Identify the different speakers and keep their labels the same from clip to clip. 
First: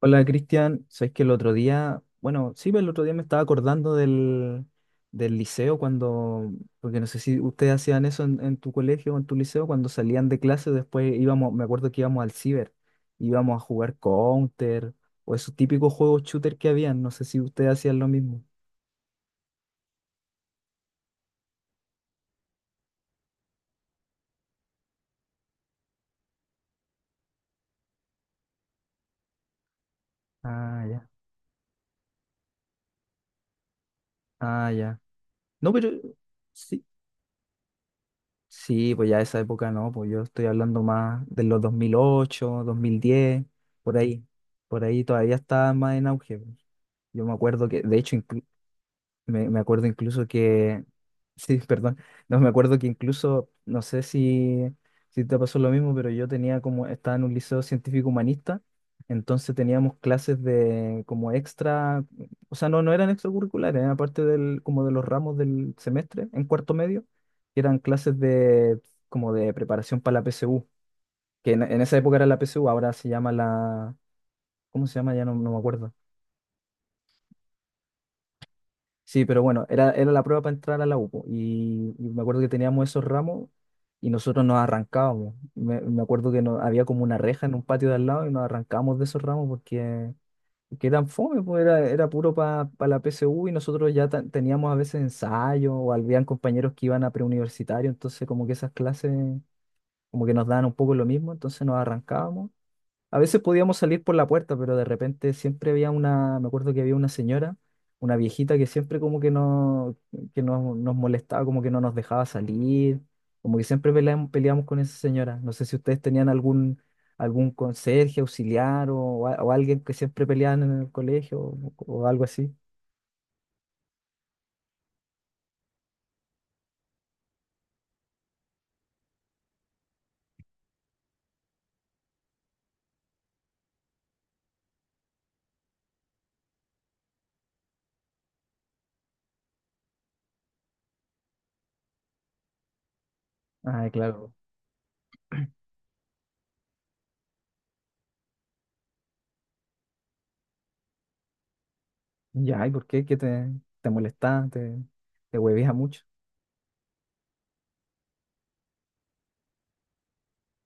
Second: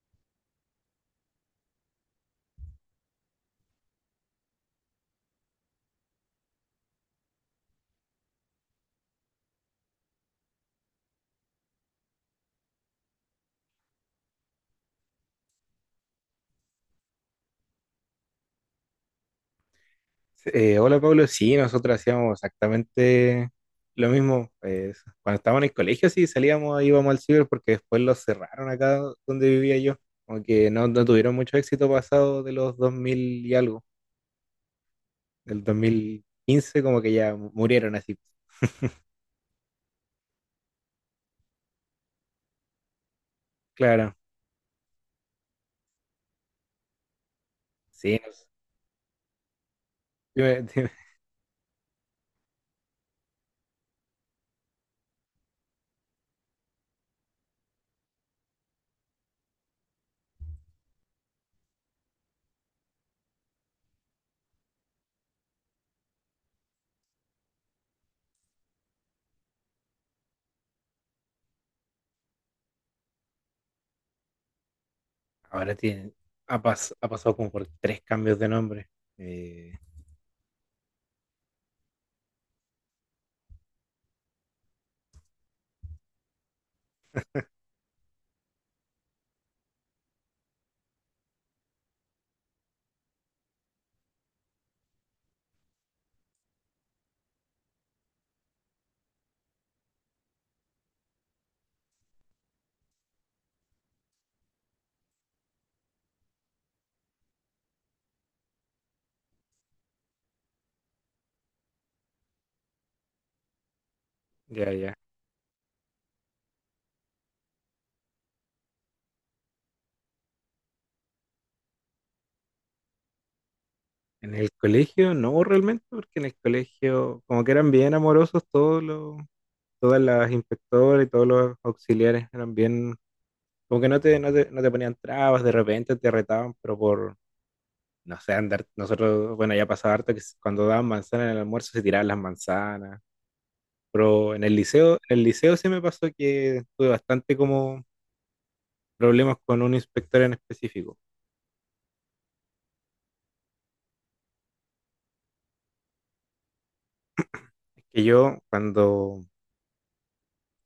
Speaker 1: Hola Cristian, sabes que el otro día, bueno, sí, pero el otro día me estaba acordando del liceo cuando, porque no sé si ustedes hacían eso en tu colegio o en tu liceo, cuando salían de clase, después íbamos, me acuerdo que íbamos al ciber, íbamos a jugar Counter o esos típicos juegos shooter que habían, no sé si ustedes hacían lo mismo.
Speaker 2: Hola Pablo, sí, nosotros hacíamos exactamente lo mismo. Cuando estábamos en el colegio, sí, salíamos, ahí, íbamos al ciber porque después los cerraron acá donde vivía yo. Como que
Speaker 1: Ah,
Speaker 2: no
Speaker 1: ya.
Speaker 2: tuvieron mucho éxito pasado de los 2000 y algo,
Speaker 1: Ah, ya.
Speaker 2: del
Speaker 1: No,
Speaker 2: dos
Speaker 1: pero
Speaker 2: mil quince
Speaker 1: sí.
Speaker 2: como que ya murieron así.
Speaker 1: Sí, pues ya esa época no, pues yo estoy hablando más de los 2008, 2010, por
Speaker 2: Claro,
Speaker 1: ahí. Por ahí todavía está más en auge, pues. Yo me acuerdo que, de hecho,
Speaker 2: sí. No sé.
Speaker 1: me acuerdo incluso
Speaker 2: Dime-
Speaker 1: que,
Speaker 2: dime.
Speaker 1: sí, perdón, no, me acuerdo que incluso, no sé si, si te pasó lo mismo, pero yo tenía como, estaba en un liceo científico humanista, entonces teníamos clases de como extra, o sea, no eran extracurriculares, eran parte del, como de los ramos del semestre, en cuarto medio, que eran clases de, como de preparación para la PSU, que en esa época era la PSU, ahora se llama la, ¿cómo se llama? Ya no me
Speaker 2: Ahora
Speaker 1: acuerdo.
Speaker 2: tiene, ha pasado como por tres cambios de nombre.
Speaker 1: Sí, pero bueno,
Speaker 2: Eh,
Speaker 1: era la prueba para entrar a la UPO y me acuerdo que teníamos esos ramos y nosotros nos arrancábamos. Me acuerdo que no, había como una reja en un patio de al lado y nos arrancábamos de esos ramos porque, porque eran fome, pues era, era puro para la PSU y nosotros teníamos a veces ensayo o habían compañeros que iban a preuniversitario, entonces como que esas clases como que nos daban un poco lo mismo, entonces nos arrancábamos. A veces podíamos salir por la puerta, pero de repente siempre había una, me acuerdo que había una señora, una viejita que siempre como que, no, que nos molestaba, como que no nos dejaba salir, como que siempre peleamos, peleamos
Speaker 2: ya,
Speaker 1: con
Speaker 2: ya.
Speaker 1: esa señora. No sé si ustedes tenían algún, algún conserje, auxiliar o, o alguien que siempre peleaban en el colegio o algo así.
Speaker 2: En el colegio no realmente, porque en el colegio como que eran bien amorosos todos los todas las inspectoras y todos los auxiliares eran bien, como que no te ponían trabas, de repente te retaban, pero por, no sé, andar, nosotros, bueno, ya pasaba harto que cuando daban manzanas en el almuerzo se tiraban las manzanas,
Speaker 1: Ah, claro.
Speaker 2: pero en el liceo sí me pasó que tuve bastante como problemas con un inspector en específico.
Speaker 1: Ya, ¿y por qué? ¿Qué te, te molestaba? ¿Te, te huevía mucho?
Speaker 2: Es que yo cuando,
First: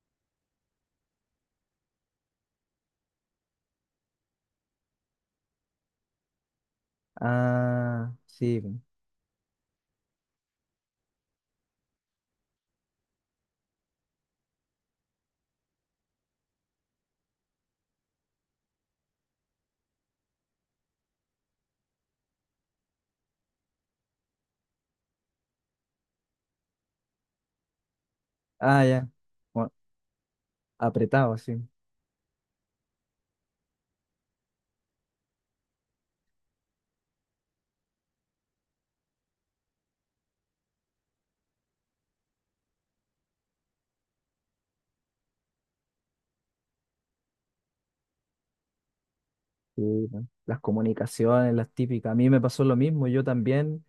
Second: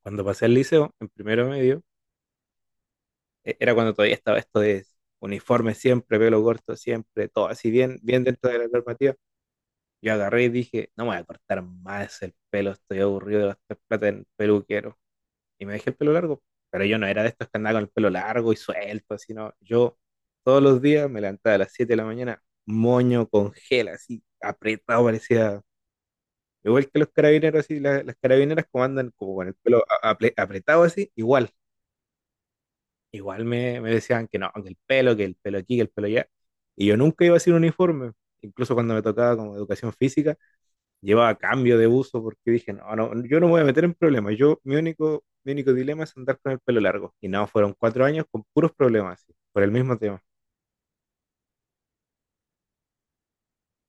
Speaker 2: cuando pasé al liceo, en primero medio, era cuando todavía estaba esto de uniforme siempre, pelo corto siempre, todo así bien,
Speaker 1: Ah,
Speaker 2: bien dentro de
Speaker 1: sí.
Speaker 2: la normativa. Yo agarré y dije, no me voy a cortar más el pelo, estoy aburrido de gastar plata en peluquero. Y me dejé el pelo largo. Pero yo no era de estos que andaban con el pelo largo y suelto, sino yo todos los días me levantaba a las 7 de la mañana, moño con gel, así apretado, parecía igual que los carabineros, así, las, carabineras como
Speaker 1: Ah, ya.
Speaker 2: andan como con el
Speaker 1: Bueno,
Speaker 2: pelo apretado así,
Speaker 1: apretado,
Speaker 2: igual.
Speaker 1: sí.
Speaker 2: Igual me decían que no, que el pelo aquí, que el pelo allá. Y yo nunca iba sin uniforme. Incluso cuando me tocaba como educación física, llevaba cambio de uso porque dije, no, no, yo no me voy a meter en problemas. Yo, mi único dilema es andar con el pelo largo. Y no, fueron 4 años con puros problemas, sí, por el
Speaker 1: Sí,
Speaker 2: mismo tema.
Speaker 1: ¿no? Las comunicaciones, las típicas. A mí me pasó lo mismo, yo también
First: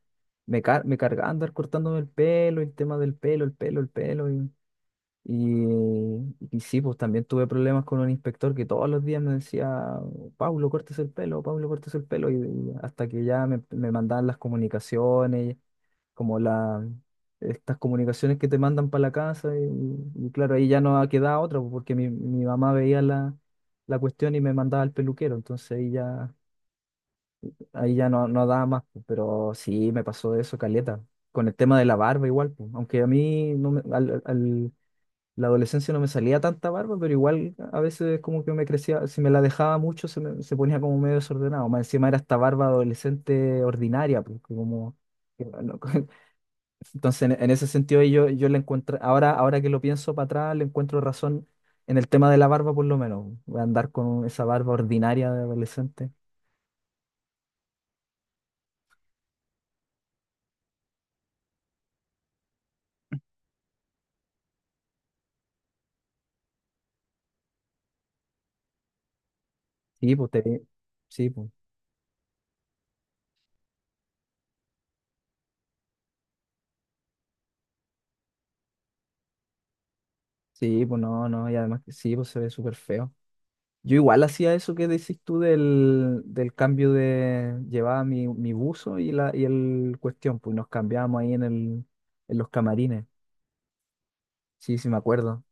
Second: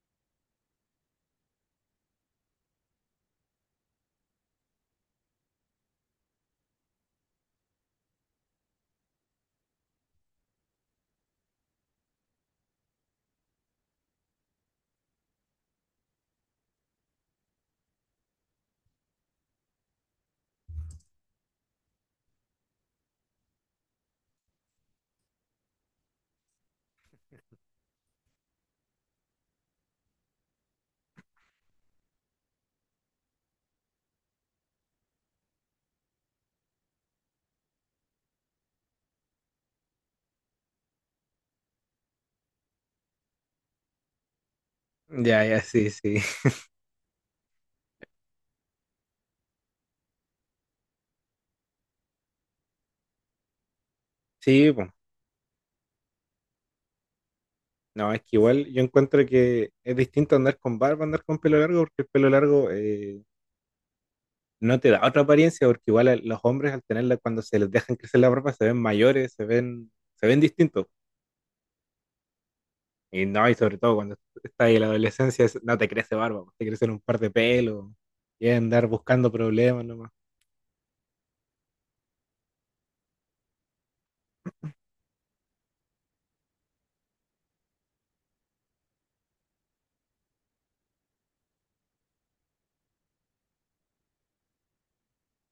Speaker 1: me cargaba andar cortándome el pelo, el tema del pelo, el pelo, el pelo. Y, y sí, pues también tuve problemas con un inspector que todos los días me decía, Pablo, cortes el pelo, Pablo, cortes el pelo. Y hasta que ya me mandaban las comunicaciones, como la, estas comunicaciones que te mandan para la casa. Y claro, ahí ya no quedaba otra, pues, porque mi mamá veía la, la cuestión y me mandaba al peluquero. Entonces ahí ya no, no daba más, pues, pero sí me pasó eso, caleta. Con el tema de la barba igual, pues, aunque a mí no me- al, al- la adolescencia no me salía tanta barba, pero igual a veces como que me crecía, si me la dejaba mucho se ponía como medio desordenado. Más encima era esta barba adolescente ordinaria, pues, que como...
Speaker 2: Ya,
Speaker 1: que
Speaker 2: ya,
Speaker 1: no-
Speaker 2: sí, sí.
Speaker 1: Entonces en ese sentido yo, yo le encuentro, ahora, ahora que lo pienso para atrás, le encuentro razón en el tema de la barba por lo menos. Voy a andar con esa
Speaker 2: Sí,
Speaker 1: barba
Speaker 2: pues.
Speaker 1: ordinaria de adolescente.
Speaker 2: No, es que igual yo encuentro que es distinto andar con barba, andar con pelo largo, porque el pelo largo no te da otra apariencia, porque igual a los hombres al tenerla, cuando se les dejan crecer la barba, se ven mayores, se ven,
Speaker 1: Sí,
Speaker 2: se
Speaker 1: pues
Speaker 2: ven
Speaker 1: te,
Speaker 2: distintos.
Speaker 1: sí, pues.
Speaker 2: Y no, y sobre todo cuando estás en la adolescencia, no te crece barba, pues, te crecen un par de pelos y andar buscando problemas nomás.
Speaker 1: Sí, pues no, no, y además que sí, pues se ve súper feo. Yo igual hacía eso que decís tú del, del cambio de... Llevaba mi, mi buzo y, la, y el cuestión, pues nos cambiábamos ahí en los camarines. Sí, sí, me acuerdo.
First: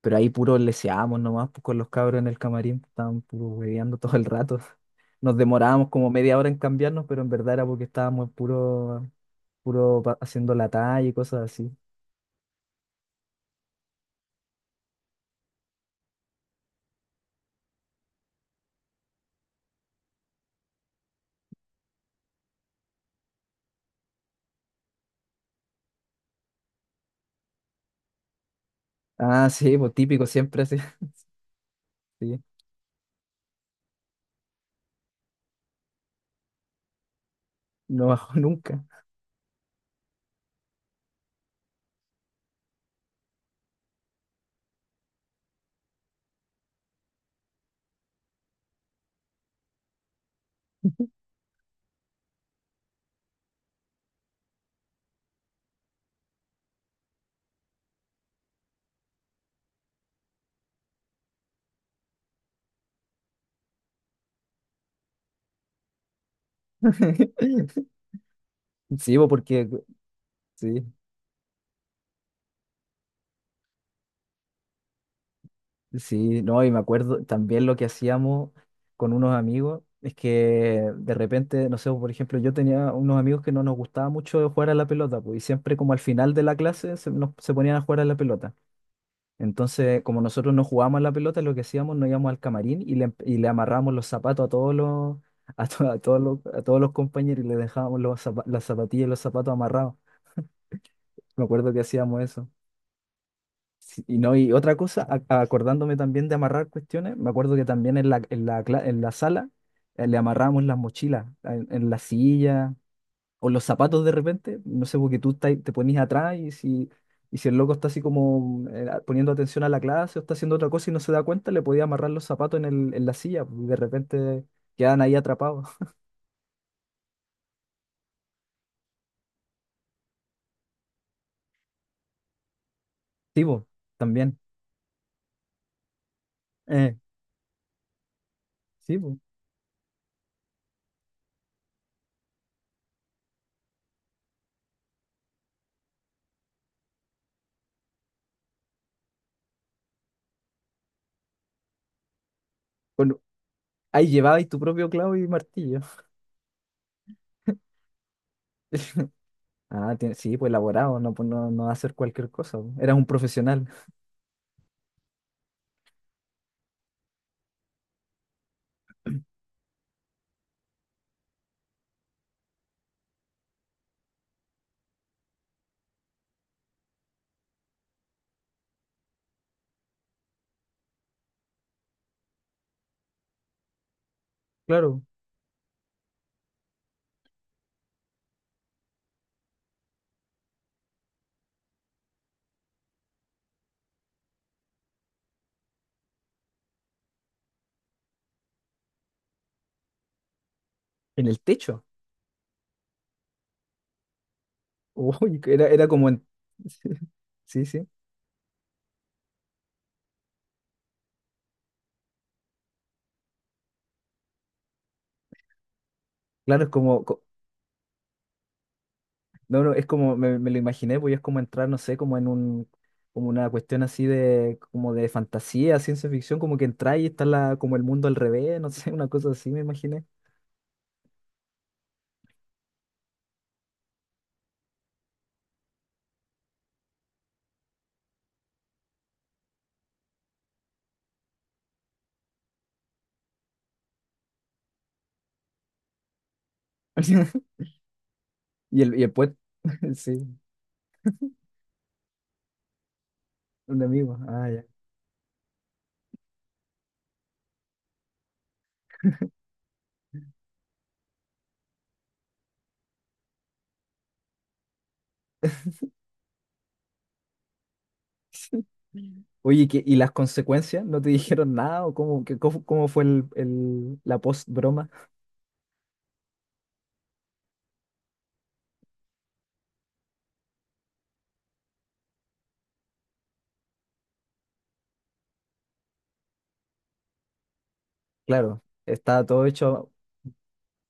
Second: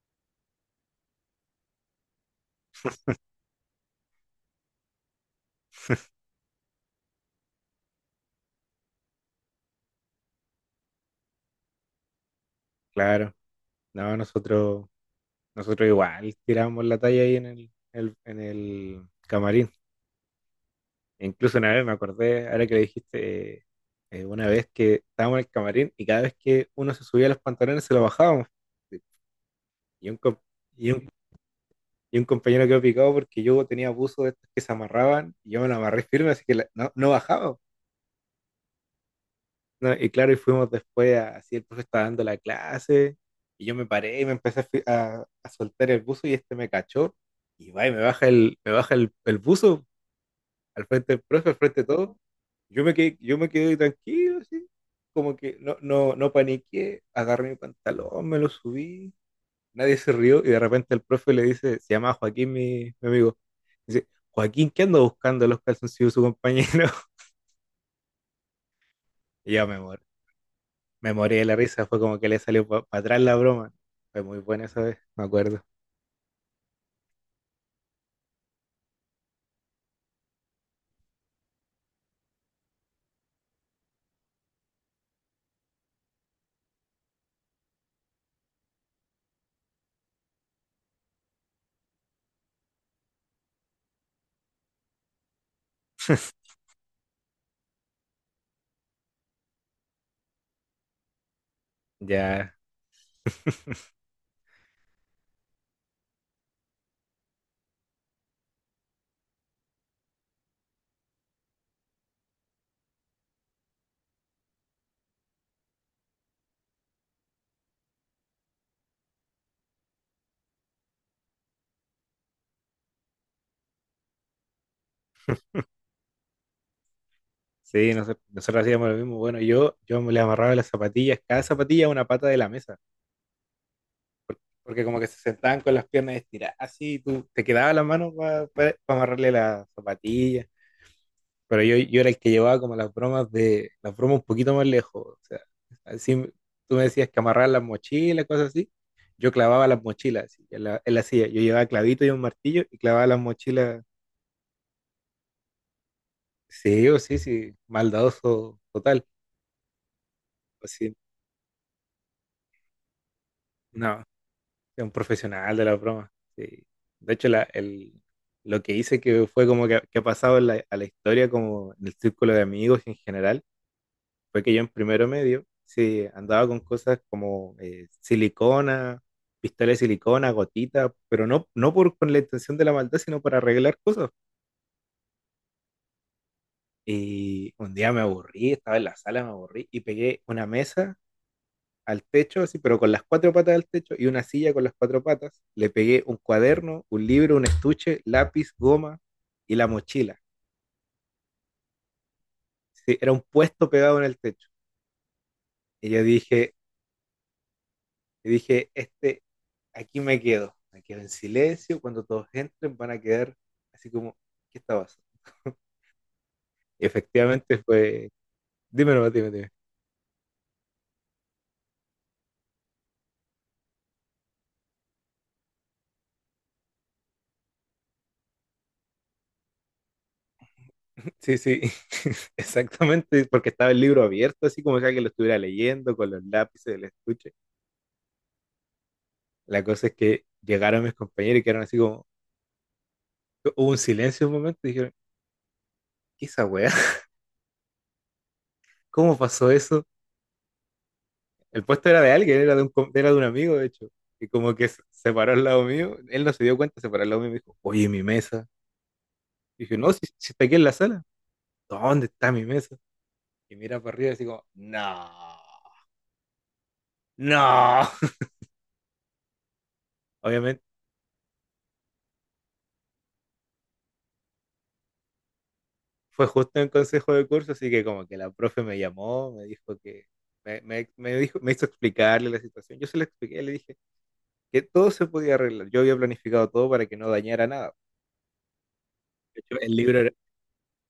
Speaker 1: Pero ahí puro leseábamos nomás, pues con los cabros en el camarín, estaban puro hueveando todo el rato. Nos demorábamos como media hora en cambiarnos, pero en verdad era porque estábamos puro, haciendo la talla y cosas así.
Speaker 2: Claro, no, nosotros igual tiramos la talla ahí en el camarín. E incluso una vez me acordé, ahora que le dijiste, una vez que estábamos en el camarín y cada vez que uno se subía los pantalones se los bajábamos.
Speaker 1: Ah, sí, pues
Speaker 2: Y un,
Speaker 1: típico,
Speaker 2: com-
Speaker 1: siempre así.
Speaker 2: y un, y un
Speaker 1: Sí,
Speaker 2: compañero quedó picado porque yo tenía buzos de estos que se amarraban y yo me lo amarré firme, así que no, no bajaba.
Speaker 1: no bajó nunca.
Speaker 2: No, y claro, y fuimos después, así el profe estaba dando la clase, y yo me paré y me empecé a soltar el buzo y este me cachó, y va y me baja el buzo al frente del profe, al frente de todo. Yo me quedé tranquilo, así, como que no paniqué, agarré mi pantalón, me lo subí, nadie se rió, y de repente el profe le dice, se llama Joaquín, mi amigo, dice, Joaquín, ¿qué anda buscando los calzoncillos de su compañero?
Speaker 1: Sí, bo,
Speaker 2: Y
Speaker 1: porque
Speaker 2: yo me morí.
Speaker 1: sí,
Speaker 2: Me morí de la risa, fue como que le salió para atrás la broma. Fue muy buena esa vez, me acuerdo.
Speaker 1: sí, no, y me acuerdo también lo que hacíamos con unos amigos, es que de repente, no sé, por ejemplo, yo tenía unos amigos que no nos gustaba mucho jugar a la pelota, pues, y siempre como al final de la clase se ponían a jugar a la pelota. Entonces, como nosotros no jugábamos a la pelota, lo que hacíamos, nos íbamos al camarín y le amarrábamos los zapatos a todos los, a todos los compañeros y le dejábamos los las zapatillas y los zapatos amarrados. Me acuerdo que hacíamos eso.
Speaker 2: Ya,
Speaker 1: Sí. Y, no, y otra cosa, acordándome también de amarrar cuestiones, me acuerdo que también en la sala le amarramos las mochilas en la silla o los zapatos de repente, no sé, porque tú te te ponías atrás y si el loco está así como poniendo atención a la clase o está haciendo otra cosa y no se da cuenta, le podía amarrar los zapatos en la silla pues, y de repente quedan ahí atrapados.
Speaker 2: sí, nosotros hacíamos lo mismo. Bueno, yo me le amarraba las zapatillas, cada zapatilla a una pata de la mesa,
Speaker 1: Sí, po, también.
Speaker 2: porque como que se sentaban con las piernas estiradas,
Speaker 1: Eh,
Speaker 2: así, y tú te quedaba la mano para
Speaker 1: sí, po.
Speaker 2: amarrarle las zapatillas. Pero yo era el que llevaba como las bromas un poquito más lejos. O sea, así tú me decías que amarrar las mochilas, cosas así. Yo clavaba las mochilas así, en la silla. Yo llevaba clavito y un martillo y clavaba
Speaker 1: Bueno,
Speaker 2: las mochilas.
Speaker 1: ahí llevabais tu propio clavo y martillo.
Speaker 2: Sí, o sí, sí, maldadoso total.
Speaker 1: Ah, tiene- sí, pues
Speaker 2: Así,
Speaker 1: elaborado, no, pues no, no va a hacer cualquier cosa, po. Era un profesional,
Speaker 2: no, es un profesional de la broma. Sí. De hecho, lo que hice que fue como que ha pasado a la historia, como en el círculo de amigos en general, fue que yo en primero medio, sí, andaba con cosas como silicona, pistola de silicona, gotita, pero no por, con la intención de la maldad, sino para arreglar cosas.
Speaker 1: claro.
Speaker 2: Y un día me aburrí, estaba en la sala, me aburrí y pegué una mesa al techo, así, pero con las cuatro patas al techo y una silla con las cuatro patas. Le pegué un cuaderno, un libro, un estuche, lápiz, goma y la mochila.
Speaker 1: En el techo.
Speaker 2: Sí, era un puesto pegado en el techo.
Speaker 1: Uy, era, era
Speaker 2: Y yo
Speaker 1: como en...
Speaker 2: dije,
Speaker 1: Sí, sí.
Speaker 2: dije, este, aquí me quedo. Me quedo en silencio. Cuando todos entren van a quedar así como, ¿qué está pasando?
Speaker 1: Claro, es
Speaker 2: Y
Speaker 1: como... co-
Speaker 2: efectivamente fue... Dime nomás, dime.
Speaker 1: No, no, es como, me lo imaginé, pues es como entrar, no sé, como en un, como una cuestión así de, como de fantasía, ciencia ficción, como que entra y está la, como el mundo al revés, no sé, una cosa así me imaginé.
Speaker 2: Sí, sí, exactamente, porque estaba el libro abierto, así como si alguien lo estuviera leyendo con los lápices del estuche. La cosa es que llegaron mis compañeros y quedaron así como, hubo un silencio un momento y dijeron, ¿qué es esa weá?
Speaker 1: Y el
Speaker 2: ¿Cómo
Speaker 1: puente,
Speaker 2: pasó eso?
Speaker 1: sí,
Speaker 2: El puesto era de alguien, era de un amigo, de
Speaker 1: un
Speaker 2: hecho.
Speaker 1: amigo.
Speaker 2: Y
Speaker 1: Ah,
Speaker 2: como
Speaker 1: ya.
Speaker 2: que se paró al lado mío, él no se dio cuenta, se paró al lado mío y me dijo, oye, mi mesa. Y dije, no, si está aquí en la sala, ¿dónde está mi mesa? Y mira para arriba y así como, no, no.
Speaker 1: Oye, ¿qué- y las
Speaker 2: Obviamente
Speaker 1: consecuencias? ¿No te dijeron nada? ¿O cómo, qué- cómo, cómo fue el- la post-broma?
Speaker 2: fue justo en consejo de curso, así que como que la profe me llamó, me dijo, me hizo explicarle la situación. Yo se la expliqué, le dije, que todo se podía arreglar. Yo había planificado todo para que no dañara nada.
Speaker 1: Claro, estaba
Speaker 2: De
Speaker 1: todo
Speaker 2: hecho, el
Speaker 1: hecho.
Speaker 2: libro,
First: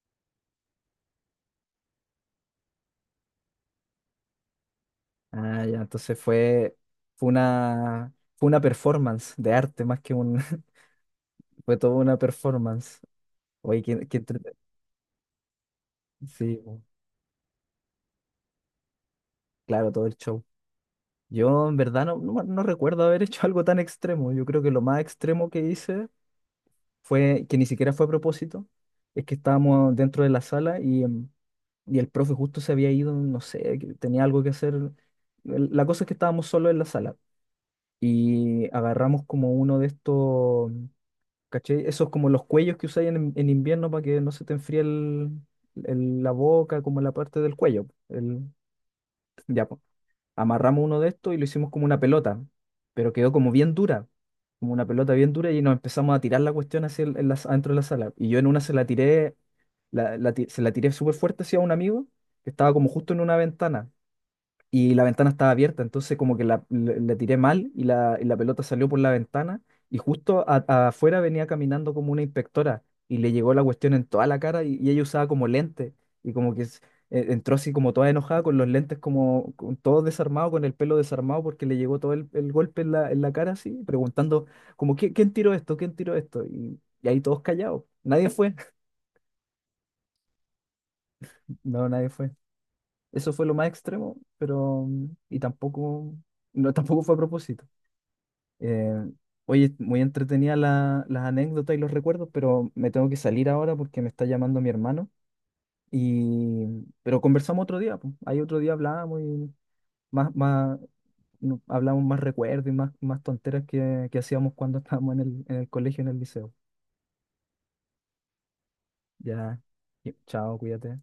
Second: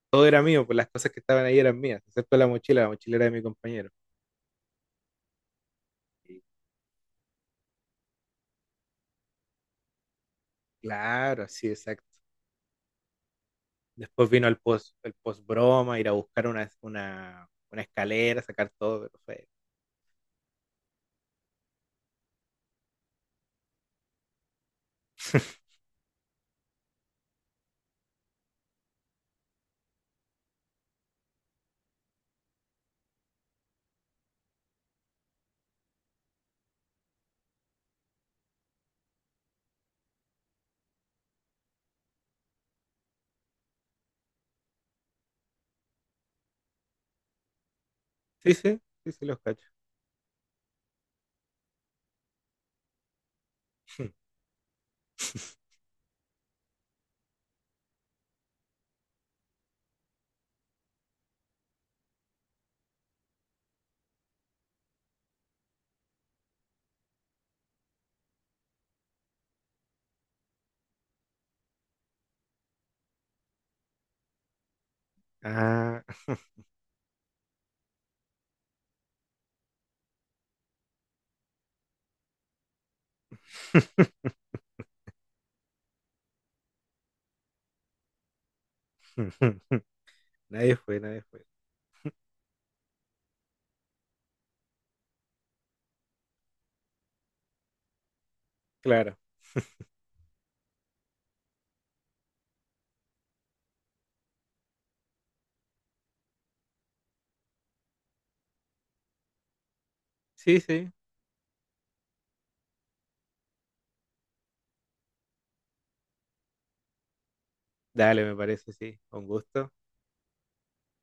Speaker 2: todo era mío, pues las cosas que estaban ahí eran mías, excepto la mochila era de mi compañero.
Speaker 1: Ah, ya, entonces
Speaker 2: Y
Speaker 1: fue, fue una performance de arte más que un...
Speaker 2: claro, sí,
Speaker 1: Fue toda
Speaker 2: exacto.
Speaker 1: una performance. Oye, qué, qué
Speaker 2: Después vino
Speaker 1: entrete-
Speaker 2: el post broma, ir a buscar
Speaker 1: Sí,
Speaker 2: una,
Speaker 1: po,
Speaker 2: una, una escalera, sacar todo, pero fue...
Speaker 1: claro, todo el show. Yo en verdad no, no, no recuerdo haber hecho algo tan extremo. Yo creo que lo más extremo que hice fue que ni siquiera fue a propósito, es que estábamos dentro de la sala y, y el profe justo se había ido, no sé, que tenía algo que hacer. La cosa es que estábamos solos en la sala y agarramos como uno de estos, ¿cachai? Esos como los cuellos que usáis en invierno para que no se te enfríe la boca, como la parte del cuello. El,
Speaker 2: Sí, sí, sí, sí, los cacho.
Speaker 1: ya, amarramos uno de estos y lo hicimos como una pelota, pero quedó como bien dura, como una pelota bien dura y nos empezamos a tirar la cuestión hacia adentro de la sala. Y yo en una se la tiré, se la tiré súper fuerte hacia un amigo que estaba como justo en una ventana y la ventana estaba abierta, entonces como que la, le tiré mal y la pelota salió por la ventana y justo afuera venía caminando como una inspectora y le llegó la cuestión en toda la cara y ella usaba como lentes
Speaker 2: Ah.
Speaker 1: y como que entró así como toda enojada con los lentes como con, todo desarmado, con el pelo desarmado porque le llegó todo el golpe en la cara así, preguntando como "¿Qui- quién tiró esto? ¿Quién tiró esto?" Y ahí todos callados, nadie fue,
Speaker 2: Nadie fue, nadie fue.
Speaker 1: no, nadie fue. Eso fue lo más extremo, pero... mm, y tampoco... No, tampoco fue a propósito. Eh,
Speaker 2: Claro.
Speaker 1: oye, muy entretenida la- las anécdotas y los recuerdos, pero me tengo que salir ahora porque me está llamando mi hermano. Y, pero conversamos otro día, pues. Ahí otro día hablábamos y más,
Speaker 2: Sí,
Speaker 1: más,
Speaker 2: sí.
Speaker 1: no- hablamos más recuerdos y más, más tonteras que hacíamos cuando estábamos en el colegio, en el liceo.
Speaker 2: Dale, me parece, sí. Con
Speaker 1: Ya,
Speaker 2: gusto.
Speaker 1: y- chao, cuídate.